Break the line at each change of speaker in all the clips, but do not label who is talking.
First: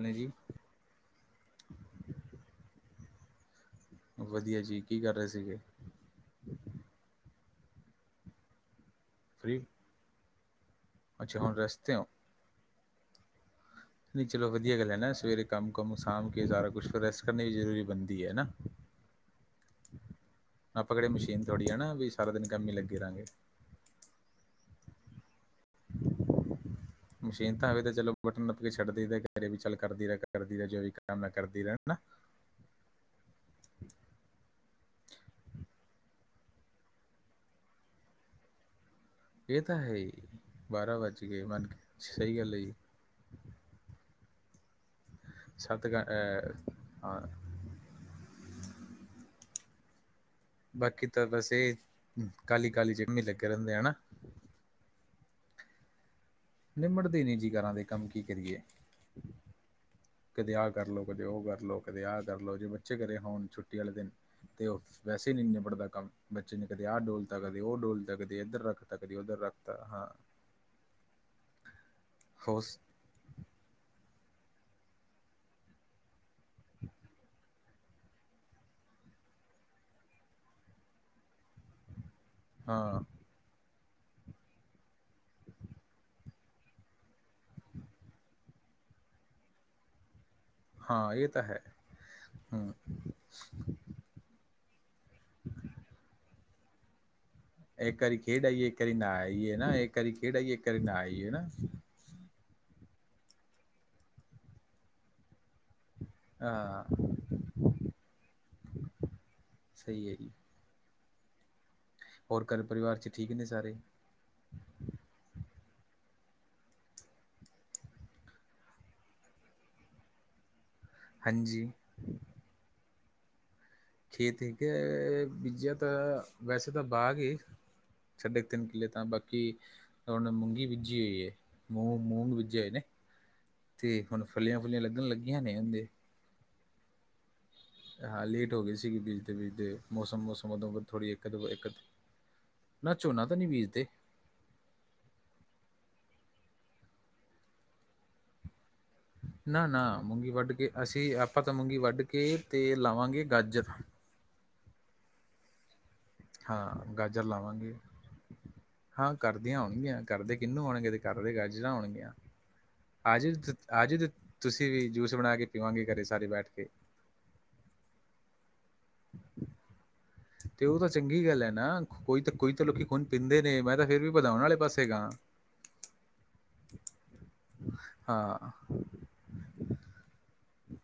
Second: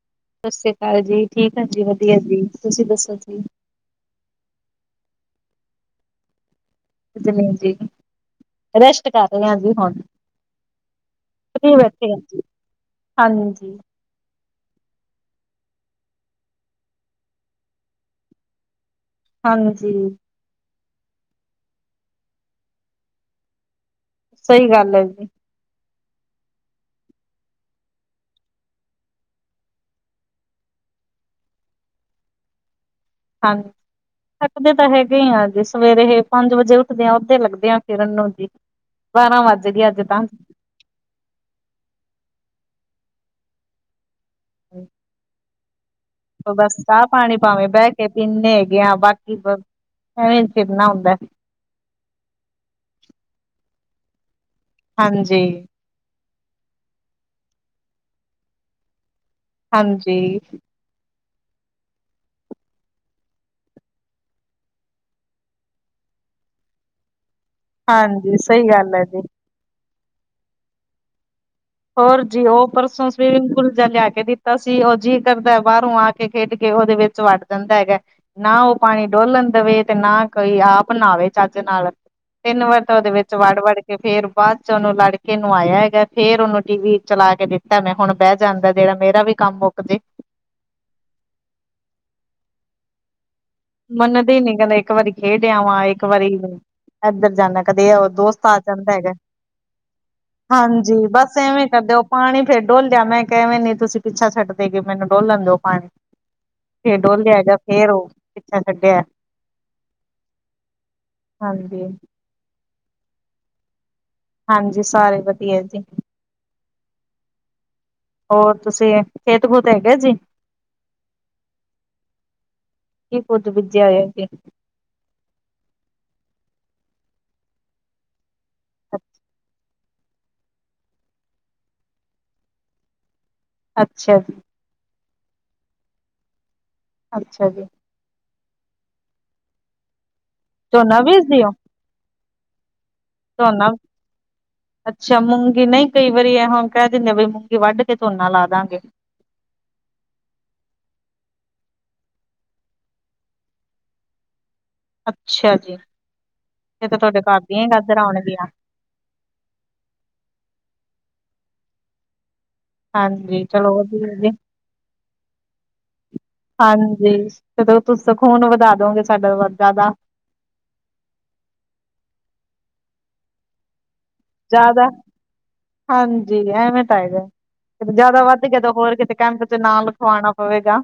Hello ਜੀ
ਸਤਿ ਸ੍ਰੀ ਅਕਾਲ ਜੀ ਠੀਕ ਹਾਂ ਜੀ ਵਧੀਆ ਜੀ ਤੁਸੀਂ ਦੱਸੋ ਜੀ
ਵਧੀਆ ਜੀ ਕੀ ਕਰ ਰਹੇ ਸੀਗੇ?
ਜਮੀਲ ਜੀ ਰੈਸਟ ਕਰ ਰਹੀਂ ਹਾਂ
ਫਰੀ
ਜੀ ਹੁਣ।
ਅੱਛਾ ਹੁਣ
ਵਧੀਆ
ਰੈਸਟ ਤੇ ਹੋ
ਬੈਠੀ ਆਂ ਜੀ ਹਾਂਜੀ
ਨਹੀਂ ਚਲੋ ਵਧੀਆ ਗੱਲ ਹੈ ਨਾ ਸਵੇਰੇ ਕੰਮ ਕੁੰਮ ਸਾਂਭ ਕੇ ਸਾਰਾ ਕੁਛ ਫੇਰ ਰੈਸਟ ਕਰਨੀ ਵੀ ਜ਼ਰੂਰੀ ਬਣਦੀ ਹੈ ਨਾ। [unintelligible]
ਹਾਂਜੀ
ਆਪਾਂ ਕਿਹੜੇ ਮਸ਼ੀਨ ਥੋੜ੍ਹੀ ਹੈ ਨਾ ਵੀ ਸਾਰਾ ਦਿਨ ਕੰਮ ਹੀ ਲੱਗੇ ਰਾਂਗੇ।
ਸਹੀ ਗੱਲ ਹੈ ਜੀ।
[unintelligible] ਮਸ਼ੀਨ ਤਾਂ ਹਵੇ ਤਾਂ ਚਲੋ ਬਟਨ ਨੱਪ ਕੇ ਛੱਡਦੀ ਦ ਘਰੇ ਵੀ ਚੱਲ ਕਰਦੀ ਰੈ ਕਰਦੀ ਰੈਹ ਜੋ ਵੀ ਕੰਮ ਕਰਦੀ ਰੈਹ
ਹਾਂਜੀ ਹੱਕ ਦੇ ਤਾਂ ਹੈਗੇ ਆਂ ਜੀ ਸਵੇਰੇ ਪੰਜ ਵਜੇ ਉੱਠਦੇ ਆ। ਉਦੋਂ ਲੱਗਦੇ ਆ ਫਿਰਨ ਨੂੰ ਜੀ। ਬਾਰਾਂ
ਇਹ
ਵੱਜ
ਤਾਂ
ਗਏ ਅੱਜ
ਹੈਈ ਬਾਰਾਂ ਵੱਜ ਗਏ ਮੰਨ ਕੇ ਸਹੀ ਗੱਲ ਹੈ ਜੀ।
[unintelligible]
ਸੱਤ ਗ ਐ।
ਬੱਸ ਚਾਅ ਪਾਣੀ ਪਾਵੇਂ ਬਹਿ ਕੇ ਪੀਨੇ ਹੈਗੇ ਆ ਬਾਕੀ ਐਵੇ
ਬਾਕੀ ਤਾਂ ਬੱਸ ਇਹ ਕਾਲੀ ਕਾਲੀ ਜਿਮੀ ਲੱਗੇ ਰਹਿੰਦੇ ਆ ਨਾ
ਹਾਂਜੀ
ਨਿੰਮੜ ਦੇ ਨੀ ਜੀ ਘਰਾਂ ਦੇ ਕੰਮ ਕੀ ਕਰੀਏ?
ਹਾਂਜੀ
ਕਦੇ ਆਹ ਕਰ ਲਓ ਕਦੇ ਉਹ ਕਰ ਲਓ ਕਦੇ ਆਹ ਕਰ ਲਓ ਜੇ ਬੱਚੇ ਘਰੇ ਹੋਣ ਛੁੱਟੀ ਵਾਲੇ ਦਿਨ। ਤੇ ਉਹ ਵੈਸੇ ਨਹੀਂ ਨਿਬੜਦਾ ਕੰਮ ਬੱਚੇ ਨੇ ਕਦੇ ਆਹ ਡੋਲਦੇ ਕਦੇ ਉਹ ਡੋਲਦਾ
ਹਾਂਜੀ
ਕਦੇ ਇੱਧਰ
ਸਹੀ ਗੱਲ
ਰੱਖਤਾ
ਹੈ ਜੀ
ਕਦੇ ਉੱਧਰ ਰੱਖਤਾ ਹਾਂ
ਹੋਰ ਜੀ ਉਹ
ਹੋਸ
ਪਰਸੋਂ ਸਵੀਮਿੰਗ ਪੂਲ ਜਾ ਲਿਆ ਕੇ ਦਿੱਤਾ ਸੀ ਉਹ ਜੀਅ ਕਰਦਾ ਬਾਹਰੋਂ ਆ ਕੇ ਇਹ ਖੇਡ ਕੇ ਉਹਦੇ ਵਿੱਚ ਵੱਡ ਜਾਂਦਾ ਹੈਗਾ। ਨਾ ਉਹ ਪਾਣੀ ਡੋਲਣ ਦੇਵੇ ਤੇ ਨਾ ਕੋਈ ਆਪ ਨਾਵੇ ਚੱਜ ਨਾਲ ਤਿੰਨ ਵਾਰ ਤਾਂ
ਹਾਂ
ਉਹਦੇ ਵਿੱਚ ਵਿੱਚ ਵੜ ਵੜ ਕੇ ਫ਼ੇਰ ਬਾਅਦ ਚ ਉਹਨੂੰ ਲੜਕੇ ਨਵਾ ਆਇਆ ਹੈਗਾ ਫ਼ੇਰ ਉਹਨੂੰ ਟੀ ਵੀ, ਚਲਾ ਕੇ ਦਿੱਤਾ ਮੈਂ ਹੁਣ ਬਹਿ ਜਾਂਦਾ ਜਿਹੜਾ ਮੇਰਾ ਵੀ ਕੰਮ ਮੁੱਕ ਜੇ,
ਹਾਂ ਇਹ ਤਾਂ ਹੈ ਹੂ-'
ਮੰਨਦੇ ਹੀ ਨੀ ਕਹਿੰਦੇ ਇੱਕ ਵਾਰੀ ਖੇਡ ਆਵਾਂ ਇੱਕ ਵਾਰੀ ਏਧਰ ਜਾਂਦਾ ਕਦੇ
ਇੱਕ ਵਾਰੀ ਖੇਡ
ਦੋਸਤ ਆ
ਆਈਏ ਇੱਕ
ਜਾਂਦਾ
ਵਾਰੀ ਨਾ
ਹੈਗਾ
ਆਈਏ ਨਾ ਇੱਕ ਵਾਰੀ ਖੇਡ ਆਈਏ ਇੱਕ ਵਾਰੀ ਨਾ
ਹਾਂਜੀ
ਆਈਏ
ਬੱਸ
ਨਾ
ਇਵੇਂ ਕਰਦੇ ਓ ਪਾਣੀ ਫੇਰ ਡੋਲ ਜਾਣਾ ਮੈਂ ਕਿ ਐਵੇਂ ਨੀ ਤੁਸੀਂ ਪਿੱਛਾ ਛੱਡਦੇ ਹੈਗੇ ਮੈਨੂੰ ਡੋਲਣ ਦਿਓ ਪਾਣੀ
ਹਾਂ
ਫੇ ਡੋਲ ਲਿਆ ਜਾ ਫੇਰ ਉਹ ੱਛਾ ਛੱਢਿਆ
ਸਹੀ ਹੈ ਜੀ
ਹਾਂਜੀ
ਹੋਰ ਘਰ ਪਰਿਵਾਰ 'ਚ ਠੀਕ ਨੇ ਸਾਰੇ
ਹਾਂਜੀ ਸਾਰੇ ਵਧੀਆ ਜੀ ਹੋਰ ਤੁਸੀਂ ਖੇਤ ਖੂਤ ਹੈਗੇ ਜੀ
ਹਾਂਜੀ
ਕੀ ਕੁਜ। ਬਿਜਿਆ ਹੋਇਆ ਏਥੇ
ਏ ਬੀਜਿਆ ਤਾਂ ਵੈਸੇ ਤਾਂ ਬਾਗ ਏ ਛੱਡੇ ਤਿੰਨ ਕਿੱਲੇ ਤਾਂ ਬਾਕੀ ਹੁਣ ਮੂੰਗੀ ਬੀਜੀ ਹੋਈ ਹੈ ਮੂੰ ਮੂੰਗ ਬੀਜੇ ਹੋਏ ਨੇ ਤੇ
ਅੱਛਾ
ਹੁਣ
ਜੀ,
ਫਲਿਆਂ ਫਲੀਆਂ ਲੱਗਣ ਲੱਗੀਆਂ ਨੇ ਹਜੇ
ਅੱਛਾ ਜੀ,
ਹਾਂ ਲੇਟ ਹੋ ਗਈ ਸੀਗੀ ਬੀਜਦੇ ਬੀਜਦੇ ਮੌਸਮ, ਮੌਸਮ ਉਦੋਂ
ਝੋਨਾ
ਥੋੜ੍ਹੀ ਇਕਤ
ਬੀਜਦੇ ਹੋ?
ਇਕਤ ਨਾ ਝੋਨਾ ਤਾਂ ਨਹੀਂ ਬੀਜਦੇ
ਅੱਛਾ ਮੂੰਗੀ ਨਹੀਂ ਕਈ ਵਾਰੀ ਇਹੋ ਕਹਿ ਦਿੰਦੇ ਬਈ ਮੂੰਗੀ ਵੱਢ ਕੇ ਝੋਨਾ ਲਾ ਦਾਂਗੇ
ਨਾ ਨਾ ਮੂੰਗੀ ਵੱਢ ਕੇ ਅਸੀਂ ਆਪਾਂ ਤਾਂ ਮੂੰਗੀ ਵੱਢ ਕੇ ਤੇਲ ਲਾਵਾਂਗੇ ਗਾਜਰ
ਅੱਛਾ ਜੀ ਫਿਰ
ਹਾਂ
ਤਾਂ ਤੁਹਾਡੇ
ਗਾਜਰ
ਘਰ ਦੀਆਂ
ਲਾਵਾਂਗੇ
ਗਜਰਾ ਆਉਣਗੀਆਂ
ਹਾਂ ਘਰਦੀਆਂ ਹੋਣਗੀਆਂ ਘਰਦੇ ਕਿਹਨੂੰ ਆਣਗੇ ਤੇ ਘਰਦੇ ਗਾਜਰਾਂ ਹੋਣਗੀਆਂ ਆਜੂ
ਹਾਂਜੀ ਚਲੋ
ਆਜੂ
ਵਧੀਆ ਜੀ,
ਤੁਸੀਂ ਵੀ ਜੂਸ ਬਣਾ ਕੇ ਪੀਵਾਂਗੇ ਘਰੇ ਸਾਰੇ ਬੈਠ ਕੇ
ਜੀ ਤੁਸੀਂ ਤਾਂ ਖੂਨ ਵਧਾ ਦੋਗੇ ਸਾਡਾ ਵਰਜ਼ ਦਾ
ਤੇ ਉਹ ਤਾਂ ਚੰਗੀ ਗੱਲ ਹੈ ਨਾ ਕੋਈ ਕੋਈ ਤਾਂ ਲੋਕੀ ਖੁਨ ਪੀਂਦੇ ਨੇ ਮੈਂ ਤਾਂ ਫਿਰ ਵੀ ਵਧਾਉਣ ਵਾਲੇ ਪਾਸੇ
ਜ਼ਿਆਦਾ
ਗਾ
ਹਾਂਜੀ ਐਵੇਂ ਤਾਂ ਹੈਗਾ ਜਿਆਦਾ ਵੱਧ
ਹਾਂ
ਗਿਆ ਹੋਰ ਕਿਤੇ ਕੈਂਪ ਚ ਨਾਮ ਲਿਖਵਾਉਣਾ ਪਵੇਗਾ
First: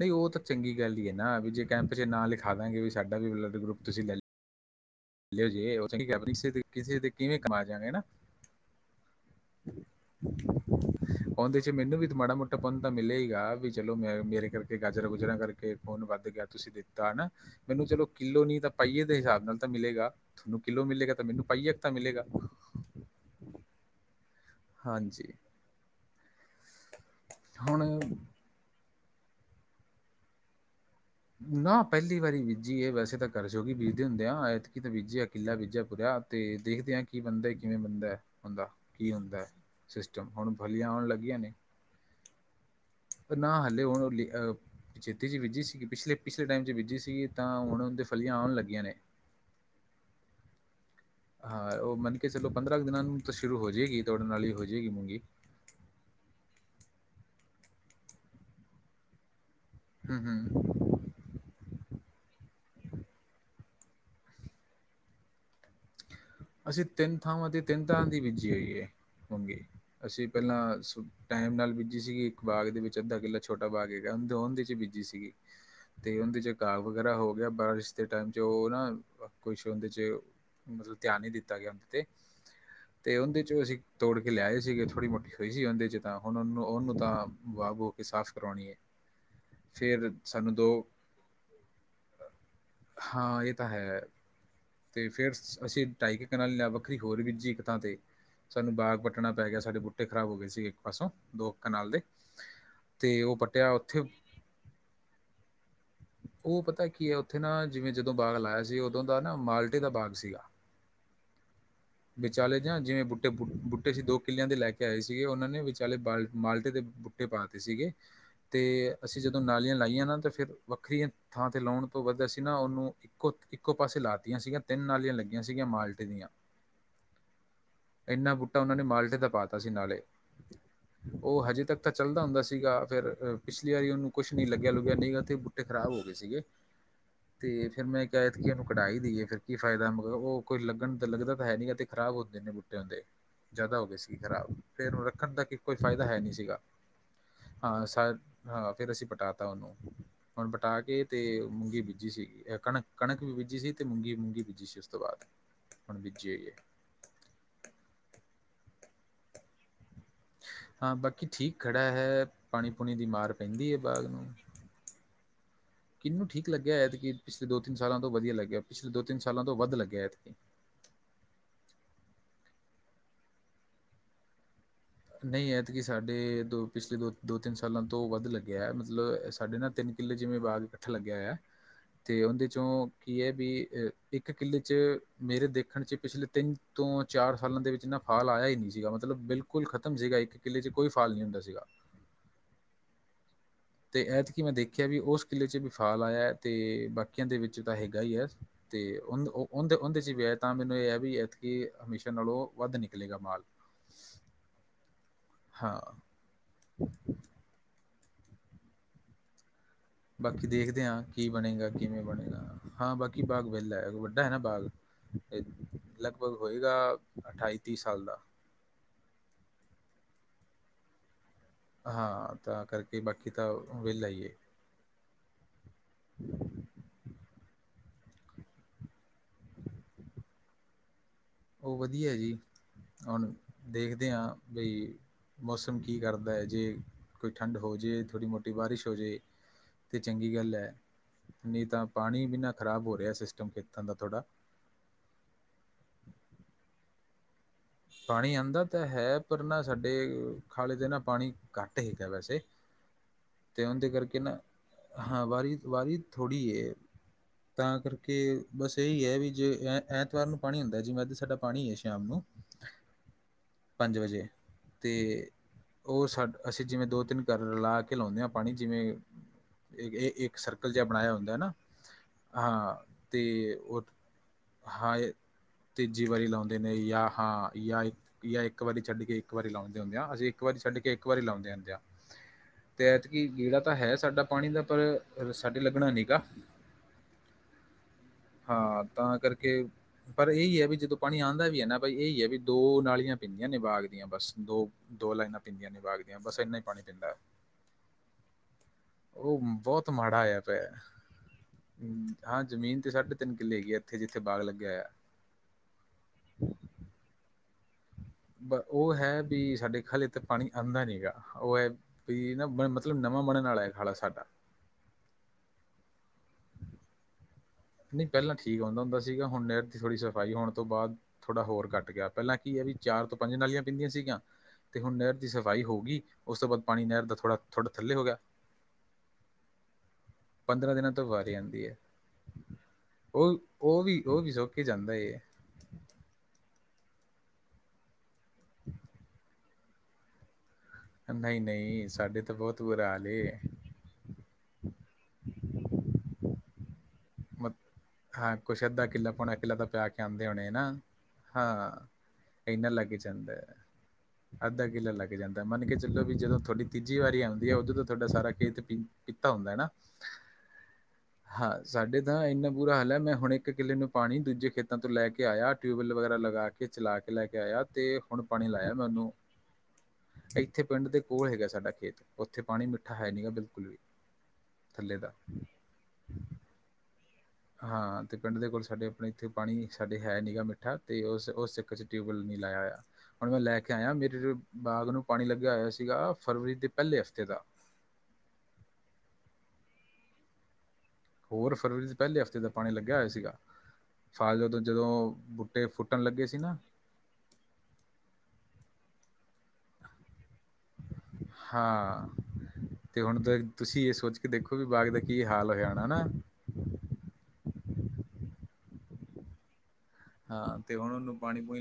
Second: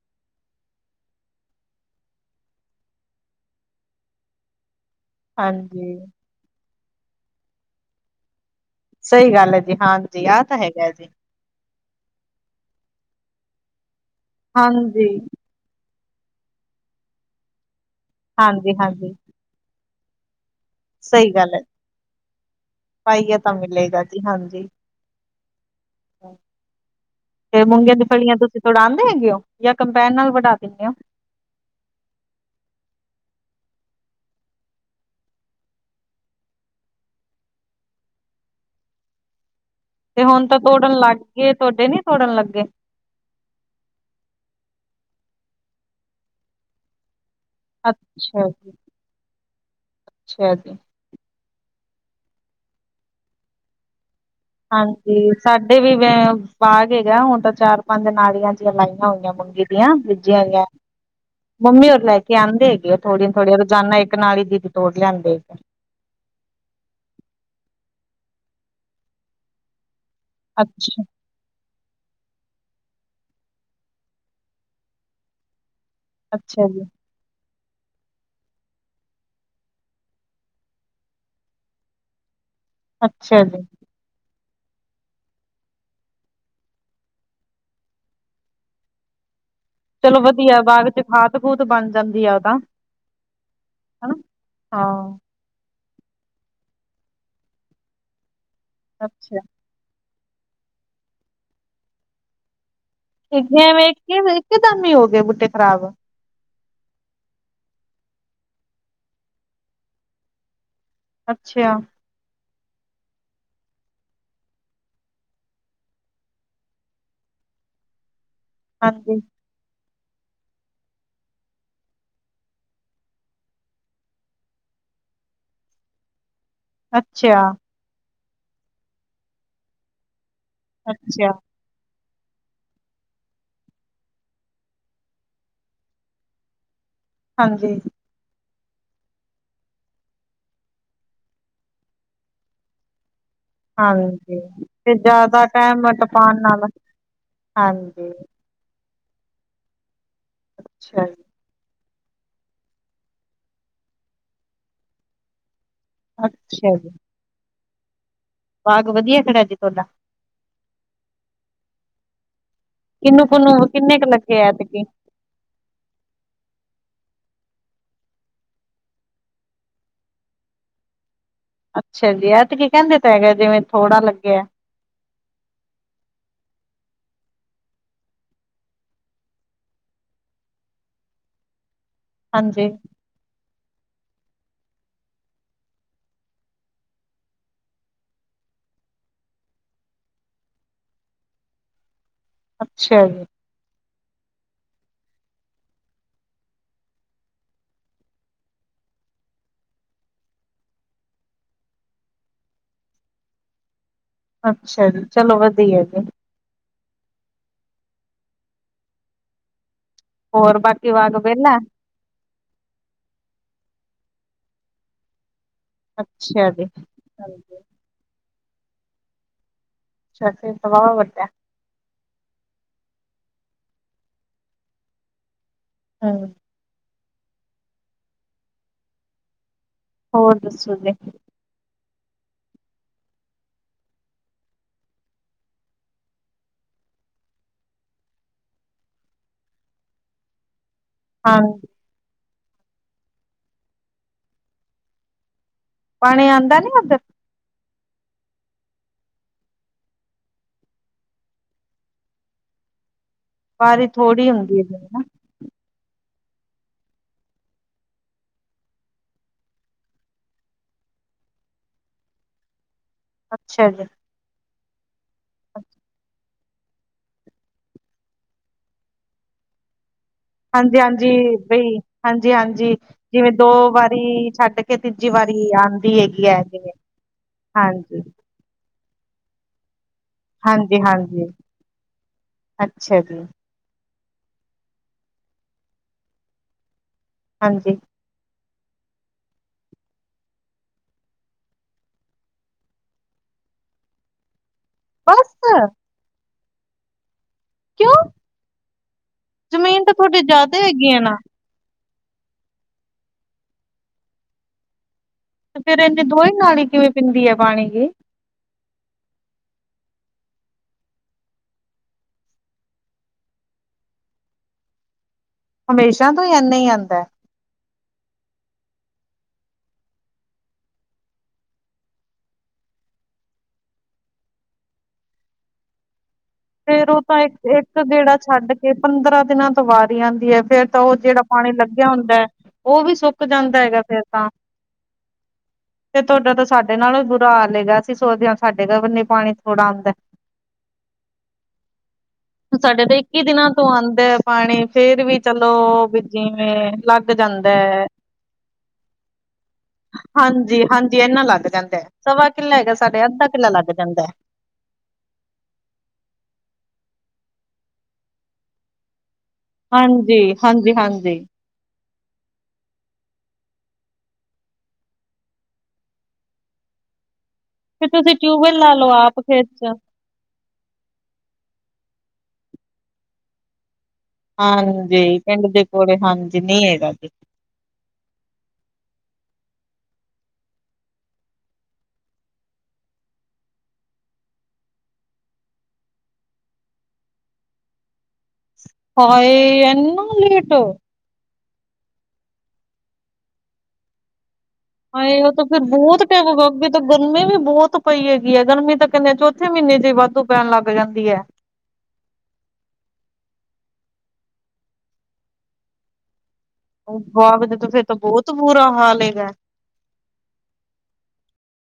ਨਹੀਂ ਉਹ ਤਾਂ ਚੰਗੀ ਗੱਲ ਹੀ ਹੈ ਨਾ ਵੀ ਜੇ ਕੈਂਪ ਚ ਨਾ ਲਿਖਾ ਦਾਂਗੇ ਵੀ ਸਾਡਾ ਵੀ ਬਲੱਡ ਗਰੁੱਪ ਤੁਸੀਂ ਲੈ ਇਓ ਜੇ ਹੋ
ਹਾਂਜੀ,
ਸਕੇ ਕਿਸੇ ਤੇ ਕਿਵੇਂ ਕਮਾ ਜਾ ਰਹੇ
ਸਹੀ ਗੱਲ ਹੈ ਜੀ ਹਾਂ ਜੀ ਆਹ ਤਾਂ ਹੈਗਾ ਜੀ
ਉਹਦੇ 'ਚ ਮੈਨੂੰ ਵੀ ਮਾੜਾ ਮੋਟਾ ਪੁੰਨ ਤਾਂ ਮਿਲੇ ਗਾ ਵੀ ਚਲੋ ਮੈਂ ਮੇਰੇ ਕਰਕੇ ਗਾਜਰਾਂ
ਹਾਂਜੀ।
ਗੁਜਰਾਂ ਕਰਕੇ- ਕੇ ਫੋਨ ਵਰਤ ਗਿਆ ਤੁਸੀਂ ਦਿੱਤਾ ਨਾ ਮੈਨੂੰ ਚਲੋ ਕਿਲੋ ਨੀ ਤਾਂ ਪਾਈਏ
ਹਾਂਜੀ-ਹਾਂਜੀ,
ਦੇ ਹਿਸਾਬ ਨਾਲ ਤਾਂ ਮਿਲੇਗਾ ਤੁਹਾਨੂੰ ਕਿਲੋ ਮਿਲੇਗਾ ਤਾਂ
ਸਹੀ
ਮੈਨੂੰ
ਗੱਲ ਹੈ
ਪਾਈਏ ਇੱਕ ਤਾਂ ਮਿਲੇਗਾ
ਪਾਈਆ ਤਾਂ ਮਿਲੇਗਾ ਜੀ ਹਾਂਜੀ
ਹਾਂਜੀ
ਤੇ ਮੂੰਗੀਆਂ ਦੀ
ਹੁਣ
ਫਲੀਆਂ ਤੋਂ ਉੜਾਂਦੇ ਹੈਗੇ ਹੋ ਜਾਂ ਕੰਪੈਨ ਨਾਲ ਵਢਾ ਦਿੰਦੇ ਹੋ
ਨਾ ਪੇਲੀ ਵਾਰੀ ਬੀਜੀ ਏ ਵੈਸੇ ਤਾਂ ਕਰਜ ਹੋਗੀ ਬੀਜਦੇ ਹੁੰਦੇ ਆ ਐਤਕੀ ਤਾਂ ਬੀਜੀ ਕਿੱਲਾ ਬਿਜਿਆ ਪੂਰਾ ਤੇ ਦੇਖਦੇ ਆ ਕੀ ਬੰਦਾ ਕਿਵੇਂ ਬੰਦਾ ਬੰਦਾ ਕੀ ਹੁੰਦਾ
ਤੇ
ਸਿਸਟਮ
ਹੁਣ ਤਾਂ
ਫਲੀਆਂ
ਤੋੜਨ
ਆਉਣ
ਲੱਗ
ਲੱਗੀਆਂ
ਗੇ
ਨੇ
ਤੁਹਾਡੇ ਨੀ ਤੋੜਨ ਲੱਗੇ
ਪਰ ਨਾ ਹਾਲੇ ਹੁਣ ਉਹ ਛੇਤੀ 'ਚ ਬੀਜੀ ਸੀਗੀ ਪਿਛਲੇ ਪਿਛਲੇ ਟਾਈਮ 'ਚ ਬੀਜੀ ਸੀਗੀ ਤਾਂ ਹੁਣ ਹੁੰਦੇ ਫਲੀਆਂ
ਅੱਛਾ
ਆਉਣ
ਜੀ,
ਲੱਗੀਆਂ ਨੇ
ਅੱਛਾ ਜੀ।
ਹਾਂ ਉਹ ਮੰਨ ਕੇ ਚਲੋ ਪੰਦਰਾਂ ਕੁ ਦਿਨਾਂ ਨੂੰ ਤਾਂ ਸ਼ੁਰੂ ਹੋ ਜਾਏਗੀ ਦੋੜਨ ਵਾਲੀ ਹੋ ਜਾਏਗੀ ਮੂੰਗੀ
ਹਾਂਜੀ ਸਾਡੇ ਵੀ ਬਾਗ ਹੈਗਾ ਹੁਣ ਤਾਂ ਚਾਰ ਪੰਜ ਨਾਲੀਆਂ ਚ ਲਾਈਆਂ ਹੋਈਆਂ ਮੁੜ ਕੇ
ਹੂੰ
ਬੀਜੀਆਂ
ਹੂੰ
ਹੋਈਆਂ ਮੰਮੀ ਹੋਰ ਲੈ ਕੇ ਆਂਦੇ ਹੈਗੇ ਆ ਥੋੜੀਆਂ ਥੋੜੀਆਂ ਰੋਜ਼ਾਨਾ ਇੱਕ ਨਾਲ ਹੀ ਦੀਪ ਤੋੜ ਲਿਆਂਦੇ
ਅਸੀਂ ਤਿੰਨ ਥਾਵਾਂ ਤੇ ਤਿੰਨ ਥਾਰਾਂ ਦੀ ਬੀਜੀ ਹੋਈ ਹੈ ਮੰੰਗੀ ਅਸੀਂ ਪਹਿਲਾਂ
ਅੱਛਾ,
ਸ਼ੁਭ ਟਾਈਮ ਨਾਲ ਬੀਜੀ ਸੀਗੀ ਇੱਕ ਬਾਗ ਦੇ ਵਿੱਚ ਅੱਧਾ ਕਿੱਲਾ ਛੋਟਾ ਬਾਗ ਹੈਗਾ ਉਹਦੇ ਚ ਬੀਜੀ ਸੀਗੀ ਤੇ ਉਹਦੇ ਚ
ਅੱਛਾ
ਘਾਹ
ਜੀ,
ਵਗੈਰਾ ਹੋ ਗਿਆ ਬਾਰਿਸ਼ ਦੇ ਟਾਈਮ ਉਹ ਨਾ ਕੁਛ ਉਹਦੇ ਚ ਮਤਲਬ ਧਿਆਨ ਨੀ ਦਿੱਤਾ ਗਿਆ ਉਦੇ ਤੇ ਉਨੇ
ਅੱਛਾ ਜੀ।
ਚੋਂ ਅਸੀਂ ਤੋੜ ਕੇ ਲਿਆਏ ਸੀਗੇ ਥੋੜੀ ਮੋਟੀ ਹੋਈ ਸੀ ਉਹਦੇ ਚ ਤਾਂ ਹੁਣ ਉਹਨੂੰ ਉਹਨੂੰ ਤਾਂ ਵਾਹ ਬ ਹੋ ਕੇ ਸਾਫ਼ ਕਰਾਣੀ ਏ [inaudible]
ਚਲੋ ਵਧੀਆ ਬਾਗ ਵਚ ਖਾਤ ਖੂਤ ਬਣ ਜਾਂਦੀ ਆ ਉਹ ਤਾ
ਹਾਂ ਏ ਤਾਂ ਹੈ ਤੇ
ਹਾਂ।
ਫਿਰ ਅਸੀਂ ਢਾਈਕ ਕ ਵੱਖਰੀ ਹੋਰ ਵੀਜੀ ਇੱਕ ਥਾਂ ਸਾਨੂੰ ਬਾਗ ਪੱਟਣਾ
ਅੱਛਾ
ਪੈ ਗਿਆ ਸਾਡੇ ਬੂਟੇ ਖ਼ਰਾਬ ਹੋ ਗਏ ਸੀਗੇ ਇੱਕ ਪਾਸੋਂ ਦੋ ਕਨਾਲ ਦੇ ਤੇ ਉਹ ਪੱਟਿਆ
ਜਵੇਂ
ਉੱਥੇ
ਇੱਕ ਦਮ ਹੀ ਹੋ ਗਏ ਬੂਟੇ ਖ਼ਰਾਬ
ਉਹ ਪਤਾ ਕੀ ਏ ਉੱਥੇ ਨਾ ਜਿਵੇਂ ਜਦੋਂ ਬਾਗ ਲਾਆ ਸੀ ਉਦੋਂ ਦਾ ਨਾ ਮਾਲਟੇ ਦਾ ਬਾਗ ਸੀਗਾ [inaudible]
ਅੱਛਾ।
ਵਿਚਾਲੇ ਜਾਂ ਜਿਵੇਂ ਬੂਟੇ ਬ ਬੂਟੇ ਸੀ ਦੋ ਕਿੱਲਿਆਂ ਦੇ ਲੈ ਕੇ ਆਏ ਸੀਗੇ ਉਨਾਂ ਨੇ ਵਿਚਾਲੇ ਬਾਲ ਮਾਲਟੇ ਦੇ ਬ ਪਾ ਤੇ ਸੀਗੇ ਤੇ
ਹਾਂਜੀ
ਅਸੀਂ ਜਦੋਂ ਨਾਲੀਆਂ ਲਾਈਆਂ ਨਾ ਤੇ ਫਿਰ ਵੱਖਰੀਆਂ ਥਾਂ ਤੇ ਲਾਉਣ ਤੋਂ ਵੱਧ ਅਸੀਂ ਨਾ ਉਨੂੰ ਇੱਕੋ ਪਾਸੇ ਲਾਤੀਆਂ ਸੀਗਾ ਤਿੰਨ ਨਾਲੀਆਂ ਲੱਗੀਆਂ ਸੀਗੀਆਂ ਮਾਲਟੇ ਦੀਆਂ
ਅੱਛਾ।
ਇੰਨਾ ਬੂਟਾ ਉਨਾਂ ਨੇ ਮਾਲਟੇ ਦਾ ਪਾ ਤਾ ਸੀ ਨਾਲੇ,
ਅੱਛਾ
ਉ ਹਜੇ ਤੱਕ ਤ ਚੱਲਦਾ ਹੁੰਦਾ ਸੀਗਾ, ਫੇਰ ਪਿਛਲੀ ਵਾਰੀ ਉਨੂੰ ਕੁੱਛ ਨੀ ਲੱਗਿਆ ਲੁਗਿਆ ਨਈ ਤੇ ਖ਼ਰਾਬ ਹੋ ਗਏ ਸੀਗੇ ਤੇ
ਹਾਂਜੀ।
ਫੇਰ ਮੈਂ ਕੇ ਐਤਕੀ ਏਹਨੂੰ ਕਢਾ ਈ ਦੀਏ ਫਿਰ ਕੀ ਫਾਇਦਾ? ਮਗ ਉਹ ਕੋਈ ਲੱਗਣ ਤਾ ਲੱਗਦਾ ਤਾਂ ਹੈ ਨੀ ਤੇ ਖਰਾਬ ਹੁੰਦੇ ਨੇ ਬੂਟੇਆਂ ਦੇ। ਜਾਦਾ ਹੋ ਗੇ ਸੀ
ਹਾਂਜੀ
ਖ਼ਰਾਬ, ਫਿਰ
ਤੇ
ਇਹਨੂੰ ਰੱਖਣ ਦਾ
ਜ਼ਿਆਦਾ
ਕਿ ਕੋਈ
ਟਾਈਮ
ਫਾਇਦਾ ਹੈ ਨਹੀਂ
ਟਪਾਉਣ
ਸੀਗਾ
ਨਾਲ
ਹਾਂ
ਹਾਂਜੀ
ਹਾਂ ਫਿਰ ਅਸੀਂ ਪਟਾ ਤਾ ਉਨੂੰ, ਹੁਣ ਪਟਾ ਕੇ
ਅੱਛਾ
ਤੇ
ਜੀ।
ਮੂੰਗੀ ਬੀਜੀ ਸੀ ਕਣਕ ਕਣਕ ਵੀ ਬੀਜੀ ਸੀ ਤੇ ਮੂੰਗੀ ਮੂੰਗੀ ਬੀਜੀ ਸੀ ਉਸ ਤੋਂ ਬਾਦ ਹੁਣ ਬੀਜੀ ਹੋਈਏ
ਅੱਛਾ ਜੀ ਬਾਗ ਵਧੀਆ ਖੜਾ ਜੀ ਥੋਡਾ?
ਹਾਂ ਬਾਕੀ ਠੀਕ ਖੜਾ ਹੈ, ਪਾਣੀ ਪੂਣੀ ਦੀ
ਕਿੰਨੂੰ
ਮਾਰ
ਕੁਨੂੰ
ਪੈਂਦੀ ਏ
ਕਿੰਨੇ
ਬਾਗ਼ ਨੂੰ।
[inaudible]
ਕਿਨੂੰ ਠੀਕ ਲੱਗਿਆ ਏਦ ਕਿ ਪਿਛਲੇ ਦੋ ਤਿੰਨ ਸਾਲ ਤੋਂ ਵਧੀਆ ਲੱਗਿਆ ਪਿਛ ਦੋ ਤਿੰਨ ਸਾਲ ਤੋਂ ਵੱਧ ਲਗੇਆ ਆਥੇ
ਅੱਛਾ ਜੀ ਏਦ ਕੀ ਕਹੰਦੇ ਤਾਂ ਹੈਗਾ ਜਿਵੇਂ ਥੋੜਾ ਲੱਗਿਆ।
ਨਈ ਐਦਕੀ ਸਾਡੇ ਦੋ ਪਿਛਲੇ ਦੋ ਦੋ ਤਿੰਨ ਸਾਲਾਂ ਤੋਂ ਵੱਧ ਲੱਗਿਆ ਮਤਲਬ ਸਾਡੇ ਨਾ ਤਿੰਨ ਕਿੱਲ ਜਿਵੇਂ ਬਾਗ [unintelligible] ਲੱਗਿਆ ਹੋ ਤੇ ਓਂਦੇ
ਹਾਂਜੀ
ਚੋਂ ਕੀ ਐ ਵੀ ਅਹ ਇੱਕ ਕਿੱਲੇ ਚ ਮੇਰੇ ਦੇਖਣ ਚ ਪਿਛਲੇ ਤਿੰਨ ਤੋਂ ਚਾਰ ਸਾਲਾਂ ਦੇ ਵਿੱਚ ਇਨਾ ਫਾਲ ਆਇਆ ਈ ਨੀ ਸੀਗਾ ਮਤਲਬ ਬਿਲਕੁੱਲ ਖ਼ਤਮ ਸੀਗਾ ਇੱਕ ਕਿਲ੍ਹੇ ਚ ਕੋਈ ਫਾਲ ਨੀ ਹੁੰਦਾ ਸੀਗਾ।
ਅਛੇਆ ਜੀ।
ਤੇ ਐਤਕੀ ਮੈਂ ਦੇਖਿਆ ਵੀ ਓਸ ਕਿਲੇ ਚ ਵੀ ਫਾਲ ਆਇਐ ਤੇ ਬਾਕੀਆਂ ਦੇ ਵਿੱਚ ਤਾਂ ਹੈਗਾ ਈ ਆ। ਤੇ ਓਨਦ ਓ ਔਨ ਔਂਦੇ ਚ ਵੀਆ ਤਾਂ ਮੈਨੂੰ ਏ ਐ ਵੀ ਐਤਕੀ ਹਮੇਸ਼ਾ ਨਾਲੋਂ ਵੱਧ ਨਿਕਲੇਗਾ ਮਾਲ। [unintelligible]
ਅੱਛਾ ਜੀ, ਚਲੋ
ਹਾਂ,
ਵਧੀਐ ਜੀ।
[unintelligible] ਬਾਕੀ
ਹੋਰ
ਦੇਖਦੇ ਆਂ
ਬਾਗ
ਕੀ
ਵਿਹਲਾ
ਬਣੇਗਾ ਕੀ ਕਿਵੇਂ ਬਣੇਗਾ, ਹਾਂ ਬਾਕੀ ਬਾਗ ਵੇਲੈ, ਵੱਡਾ ਐ ਨਾ ਬਾਗ। ਲਗਭਗ
ਅੱਛਾ ਜੀ।
ਹੋਏਗਾ
ਹਾਂਜੀ।
ਅਠਾਈ ਤੀਹ ਸਾਲ ਦਾ।
ਅੱਛਾ ਫੇ ਤਾਂ ਵਾਵਾ ਵੱਡਾ ਐ।
ਹਾਂ ਤਾਂ ਕਰਕੇ ਬਾਕੀ ਤਾਂ ਵੇਲਾ ਈ ਏ।
ਹਾਂ ਹੋਰ ਦੱਸੋ ਜੇ।
ਓ ਵਧੀਆ ਜੀ, ਹੁਣ ਦੇਖਦੇ ਹਾਂ ਬਈ ਮੌਸਮ ਕੀ ਕਰਦਾ ਏ ਜੇ ਕੋਈ ਠੰਡ ਹੋਜੇ ਥੋੜ੍ਹੀ ਮੋਟੀ ਬਾਰਿਸ਼ ਹੋਜੇ ਤੇ ਚੰਗੀ ਗੱਲ ਏ ਨੀ
ਹਾਂਜੀ
ਤਾਂ ਪਾਣੀ ਬਿਨਾਂ ਖ਼ਰਾਬ ਹੋ ਰਿਆ ਸਿਸਟਮ ਖੇਤਾਂ ਦਾ ਥੋੜ੍ਹਾ
ਪਾਣੀ ਆਂਦਾ ਨੀ ਉੱਧਰ?
ਪਾਣੀ ਆਂਦਾ ਤਾਂ ਹੈ, ਪਰ ਨਾ ਸਾਡੇ ਖਾਲੇ ਦੇ ਨਾ ਪਾਣੀ ਘੱਟ ਹੇਗਾ ਵੈਸੇ ਤੇ
ਬਾਰੀ
ਓਂਦੇ ਕਰਕੇ
ਥੋੜ੍ਹੀ
ਨਾ,
ਹੁੰਦੀ ਹੈ ਜਿਵੇਂ ਨਾ।
ਹਾਂ, ਵਾਰੀ ਵਾਰੀ ਥੋੜ੍ਹੀ ਏ। ਤਾਂ ਕਰਕੇ ਬਸ ਏ ਈ ਐ ਵੀ ਜੇ ਐ ਐਤਵਾਰ ਨੂੰ ਪਾਣੀ ਹੁੰਦਾ ਜਿਵੇਂ ਅਧ ਸਾਡਾ ਪਾਣੀ ਐ ਸ਼ਾਮ ਨੂੰ
ਅੱਛਾ ਜੀ
ਪੰਜ ਵਜੇ। ਤੇ ਓ ਸਾ ਅਸੀਂ ਜਿਵੇਂ ਦੋ ਤਿੰਨ ਘਰ ਰਲਾ ਕੇ ਲੌਨੇ ਆ ਪਾਣੀ ਜਿਵੇਂ ਏ ਏ ਇੱਕ ਸਰਕਲ
ਹਾਂਜੀ
ਜਾ
ਹਾਂਜੀ
ਬਣਾਇਆ ਹੁੰਦਾ ਹਨਾ
ਬਈ ਹਾਂਜੀ ਹਾਂਜੀ।
ਹਾਂ ਤੇ
ਜਿਵੇਂ ਦੋ
ਓ
ਵਾਰੀ ਛੱਡ ਕੇ
ਹਾਂ
ਤੀਜੀ
ਏ
ਵਾਰੀ ਆਉਂਦੀ
ਤੀਜੀ ਵਾਰੀ
ਹੈਗੀ ਹੈ
ਲੋਂਦੇ
ਜਿਵੇਂ
ਨੇ ਯਾ ਹਾਂ ਯਾਂ
ਹਾਂਜੀ।
ਯਾ ਇੱਕ ਵਾਰੀ ਛੱਡ ਕੇ ਇੱਕ ਵਾਰੀ ਲੌਂਦੇ ਹੁੰਦੇ ਆ ਅਸੀਂ ਇੱਕ ਵਾਰੀ ਛੱਡ
ਹਾਂਜੀ
ਕੇ ਇੱਕ ਵਾਰੀ
ਹਾਂਜੀ
ਲਾਉਂਦੇ ਹੁੰਦੇ ਆ ਤੇ
ਅੱਛਾ ਜੀ
ਐਤਕੀ ਗੇੜਾ ਤਾਂ ਹੈ ਸਾਡਾ ਪਾਣੀ ਦਾ ਪਰ ਸਾਡੇ ਲੱਗਣਾ ਨੀ ਗਾ।
ਹਾਂਜੀ।
ਹਾਂ ਤਾਂ ਕਰਕੇ ਪਰ ਏਈ ਐ ਵੀ ਜਦੋਂ ਪਾਣੀ ਆਂਦਾ ਵੀ ਐ ਨਾ ਬਈ ਏ ਈ ਐ ਵੀ ਦੋ ਨਾਲੀਆਂ ਪੈਂਦੀਆਂ ਨੇ ਬਾਗ ਦੀਆਂ ਬਸ ਦੋ-ਦੋ
ਬਸ
ਲਾਈਨਾਂ ਪੀਂਦੀਆਂ ਨੇ ਬਾਗ ਦੀਆਂ ਬਸ। ਏਨਾ ਹੀ ਪਾਣੀ ਪੈਂਦੈ।
ਕਿਉਂ
ਓ
ਜ਼ਮੀਨ
ਬਹੁਤ
ਤਾਂ
ਮਾੜਾ
ਤੁਹਾਡੇ
ਆਇਆ
ਜ਼ਿਆਦਾ
ਪਿਐ।
ਹੈਗੀ ਹੈ ਨਾ।
ਹਾਂ ਜ਼ਮੀਨ ਤੇ ਸਾਢੇ-ਤਿੰਨ ਕਿੱਲੇ ਹੈਗੀ ਆ ਇੱਥੇ ਜਿੱਥੇ ਬਾਗ ਲੱਗਿਆ ਹੋਇਐ।
ਤੇ ਫੇਰ ਏਨੇ ਦੋਏ ਨਾਲ ਈ ਕਿਵੇਂ ਪੀਂਦੀ ਐ ਪਾਣੀ ਦੀ?
ਓ ਹੈ ਵੀ ਸਾਡੇ ਖੱਲੇ ਤੇ ਪਾਣੀ ਆਂਦਾ ਨੀ ਗਾ ਓ ਐ ਵੀ ਨਾ ਮਤਲਬ ਨਵਾਂ ਬਣਨ ਆਲਾ ਐ ਖਾਲਾ ਸਾਡਾ।
ਹਮੇਸ਼ਾ ਤੋਂ ਹੀ ਐਨਾ ਈ ਆਂਦੈ।
ਨਈ ਪਹਿਲਾਂ ਠੀਕ ਆਂਦਾ ਹੁੰਦਾ ਸੀਗਾ ਹੁਣ ਨੈਰ ਦੀ ਥੋੜ੍ਹੀ ਸਫਾਈ ਹੋਣ ਤੋਂ ਬਾਦ ਥੋੜਾ ਹੋਰ ਘੱਟ ਗਿਆ ਪਹਿਲਾਂ ਕੀ ਹ ਵੀ ਚਾਰ ਤੋਂ ਪੰਜ ਨਾਲੀਆਂ ਪੀਂਦੀਆਂ ਸੀਗੀਆਂ। ਤੇ ਹੁਣ ਨਹਿਰ ਦੀ ਸਫ਼ਾਈ ਹੋਗੀ।
ਫੇਰ ਓ ਤਾਂ ਇੱਕ-ਇੱਕ ਗੇੜਾ ਛੱਡ ਕੇ ਪੰਦਰਾਂ ਦਿਨਾਂ ਤੋਂ ਵਾਰੀ ਆਂਦੀ ਐ ਫੇਰ
ਪੰਦਰਾਂ
ਤਾਂ
ਦਿਨਾਂ
ਓ
ਤੋਂ
ਜੇੜਾ
ਵਾਰੀ
ਪਾਣੀ
ਆਂਦੀ ਹੈ
ਲੱਗਿਆ ਹੁੰਦੈ ਓ ਵੀ ਸੁੱਕ
ਉਹ
ਜਾਂਦਾ ਹੈਗਾ
ਉਹ
ਫੇਰ
ਵੀ ਉਹ
ਤਾਂ
ਵੀ ਸੋਕ ਕੇ ਜਾਂਦਾ ਏ
ਤੇ ਤੁਹਾਡਾ ਤਾਂ ਸਾਡੇ ਨਾਲੋ ਵੀ ਬੁਰਾ ਹਾਲ ਹੈਗਾ ਅਸੀਂ ਸੋਚਦੇ ਆਂ ਸਾਡੇੰ ਨ ਪਾਣੀ ਥੋੜਾ ਆਂਦੈ।
ਨਈ-ਨਈ ਸਾਡੇ ਤਾਂ ਬਹੁਤ
ਸਾਡੇ
ਬੁਰਾ
ਤੇ
ਹਾਲ
ਇੱਕੀ
ਏ
ਦਿਨਾਂ ਤੋਂ ਆਂਦੈ ਪਾਣੀ ਫੇਰ ਵੀ ਚਲੋ ਵੀ ਜਿਵੇਂ ਲੱਗ
ਮ
ਜਾਂਦਾ ਏ।
ਹਾਂ ਕੁੱਛ ਅੱਧਾ ਕਿੱਲਾ ਪੋਣਾ ਕਿੱਲਾ ਤਾਂ ਪਿਆ ਕੇ ਆਂਦੇ ਹੋਣੇ
ਹਾਂਜੀ
ਨਾ
ਹਾਂਜੀ ਇੰਨਾ ਲੱਗ
ਹਾਂ।
ਜਾਂਦਾ ਐ ਸਵਾ ਕਿੱਲਾ
ਇੰਨਾ
ਹੈਗਾ
ਲੱਗ
ਸਾਡੇ ਅੱਧਾ
ਜਾਂਦੇ।
ਕਿੱਲਾ ਲੱਗ ਜਾਂਦਾ ਐ
ਅੱਧਾ ਕਿਲਾ ਲੱਗ ਜਾਂਦਾ ਮੰਨ ਕੇ ਚਲੋ ਵੀ ਜਦੋਂ ਤੁਹਾਡੀ ਤੀਜੀ ਵਾਰੀ ਆਉਂਦੀ ਉਦੋਂ ਤੋਂ ਤੁਹਾਡਾ ਸਾਰਾ ਖੇਤ ਪੀ। ਕੀਤਾ ਹੁੰਦਾ ਹੈ ਨਾ
ਹਾਂਜੀ ਹਾਂਜੀ ਹਾਂਜੀ
ਹਾਂ। ਸਾਡੇ ਤਾਂ ਇੰਨਾ ਬੁਰਾ ਹਾਲ ਹੈ ਮੈਂ ਹੁਣ ਇੱਕ ਕਿੱਲੇ ਨੂੰ ਪਾਣੀ ਦੂਜੇ ਖੇਤਾਂ ਤੋਂ ਲੈ ਕੇ ਆਇਆ ਟਿਊਬਵੈੱਲ ਵਗੈਰਾ ਲਗਾ ਕੇ। ਕੇ ਚਲਾ ਕੇ ਲੈ ਕੇ ਆਇਆ
ਫਿਰ
ਤੇ
ਤੁਸੀਂ
ਹੁਣ ਪਾਣੀ
ਟਿਊਬਵੈਲ ਲਾ
ਲਾਇਆ ਮੈ
ਲਓ
ਓਨੂੰ।
ਆਪ ਖੇਤ ਚ
ਇੱਥੇ ਪਿੰਡ ਦੇ ਕੋਲ ਹੈਗਾ ਸਾਡਾ ਖੇਤ ਉੱਥੇ ਪਾਣੀ ਮਿੱਠਾ ਹੈ ਨਹੀਂ ਗਾ ਬਿਲਕੁਲ ਵੀ। ਥੱਲੇ ਦਾ
ਹਾਂਜੀ, ਪਿੰਡ ਦੇ ਕੋਲ ਹਾਂਜੀ ਨਹੀਂ ਹੈਗਾ ਜੀ।
ਹਾਂ ਅਤੇ ਪਿੰਡ ਦੇ ਕੋਲ ਸਾਡੇ ਆਪਣੇ ਇੱਥੇ ਪਾਣੀ ਸਾਡੇ ਹੈ ਨਹੀਂ ਗਾ ਮਿੱਠਾ ਅਤੇ ਉਸ ਉਸ ਸਿੱਕ 'ਚ ਟਿਊਬਵੈਲ ਨਹੀਂ ਲਾਇਆ ਹੋਇਆ। ਹੁਣ ਮੈਂ ਲੈ ਕੇ ਆਇਆ ਮੇਰੇ ਬਾਗ ਨੂੰ ਪਾਣੀ ਲੱਗਿਆ ਹੋਇਆ ਸੀਗਾ ਫਰਵਰੀ ਦੇ ਪਹਿਲੇ ਹਫ਼ਤੇ ਦਾ।
ਹਏ ਐਨਾ ਲੇਟ
ਹੋਰ ਫਰਵਰੀ ਦੇ ਪਹਿਲੇ ਹਫ਼ਤੇ ਦਾ ਪਾਣੀ ਲੱਗਿਆ ਹੋਇਆ ਸੀਗਾ। ਫਾਲਜੂ ਤੋਂ ਜਦੋਂ
ਹਾਏ ਉਹ ਤਾਂ ਫਿਰ
ਬੂਟੇ ਫੁੱਟਣ
ਬਹੁਤ
ਲੱਗੇ
ਟਾਈਮ ਹੋ
ਸੀ
ਗਿਆ
ਨਾ।
ਅੱਗੇ ਗਰਮੀ ਵੀ ਬਹੁਤ ਪਈ ਹੈਗੀ ਹੈ ਗਰਮੀ ਤਾਂ ਕਹਨਦੇ ਚੌਥੇ ਮਹੀਨੇ ਚ ਹੀ ਵਾਧੂ ਪੈਣ ਲੱਗ ਜਾਂਦੀ ਹੈ।
ਹਾਂ ਤੇ ਹੁਣ ਤੁਸੀਂ ਇਹ ਸੋਚ ਕੇ ਦੇਖੋ ਵੀ ਬਾਗ ਦਾ ਕੀ ਹਾਲ ਹੋਆਣਾ ਹਨਾ।
ਬਾਗ ਦੇ ਤੇ ਫੇਰ ਤਾਂ ਬਹੁਤ ਬੁਰਾ ਹਾਲ ਹੈਗਾ।
ਹਾਂ, ਤੇ ਉਹਣ ਨੂੰ ਪਾਣੀ ਪਈ।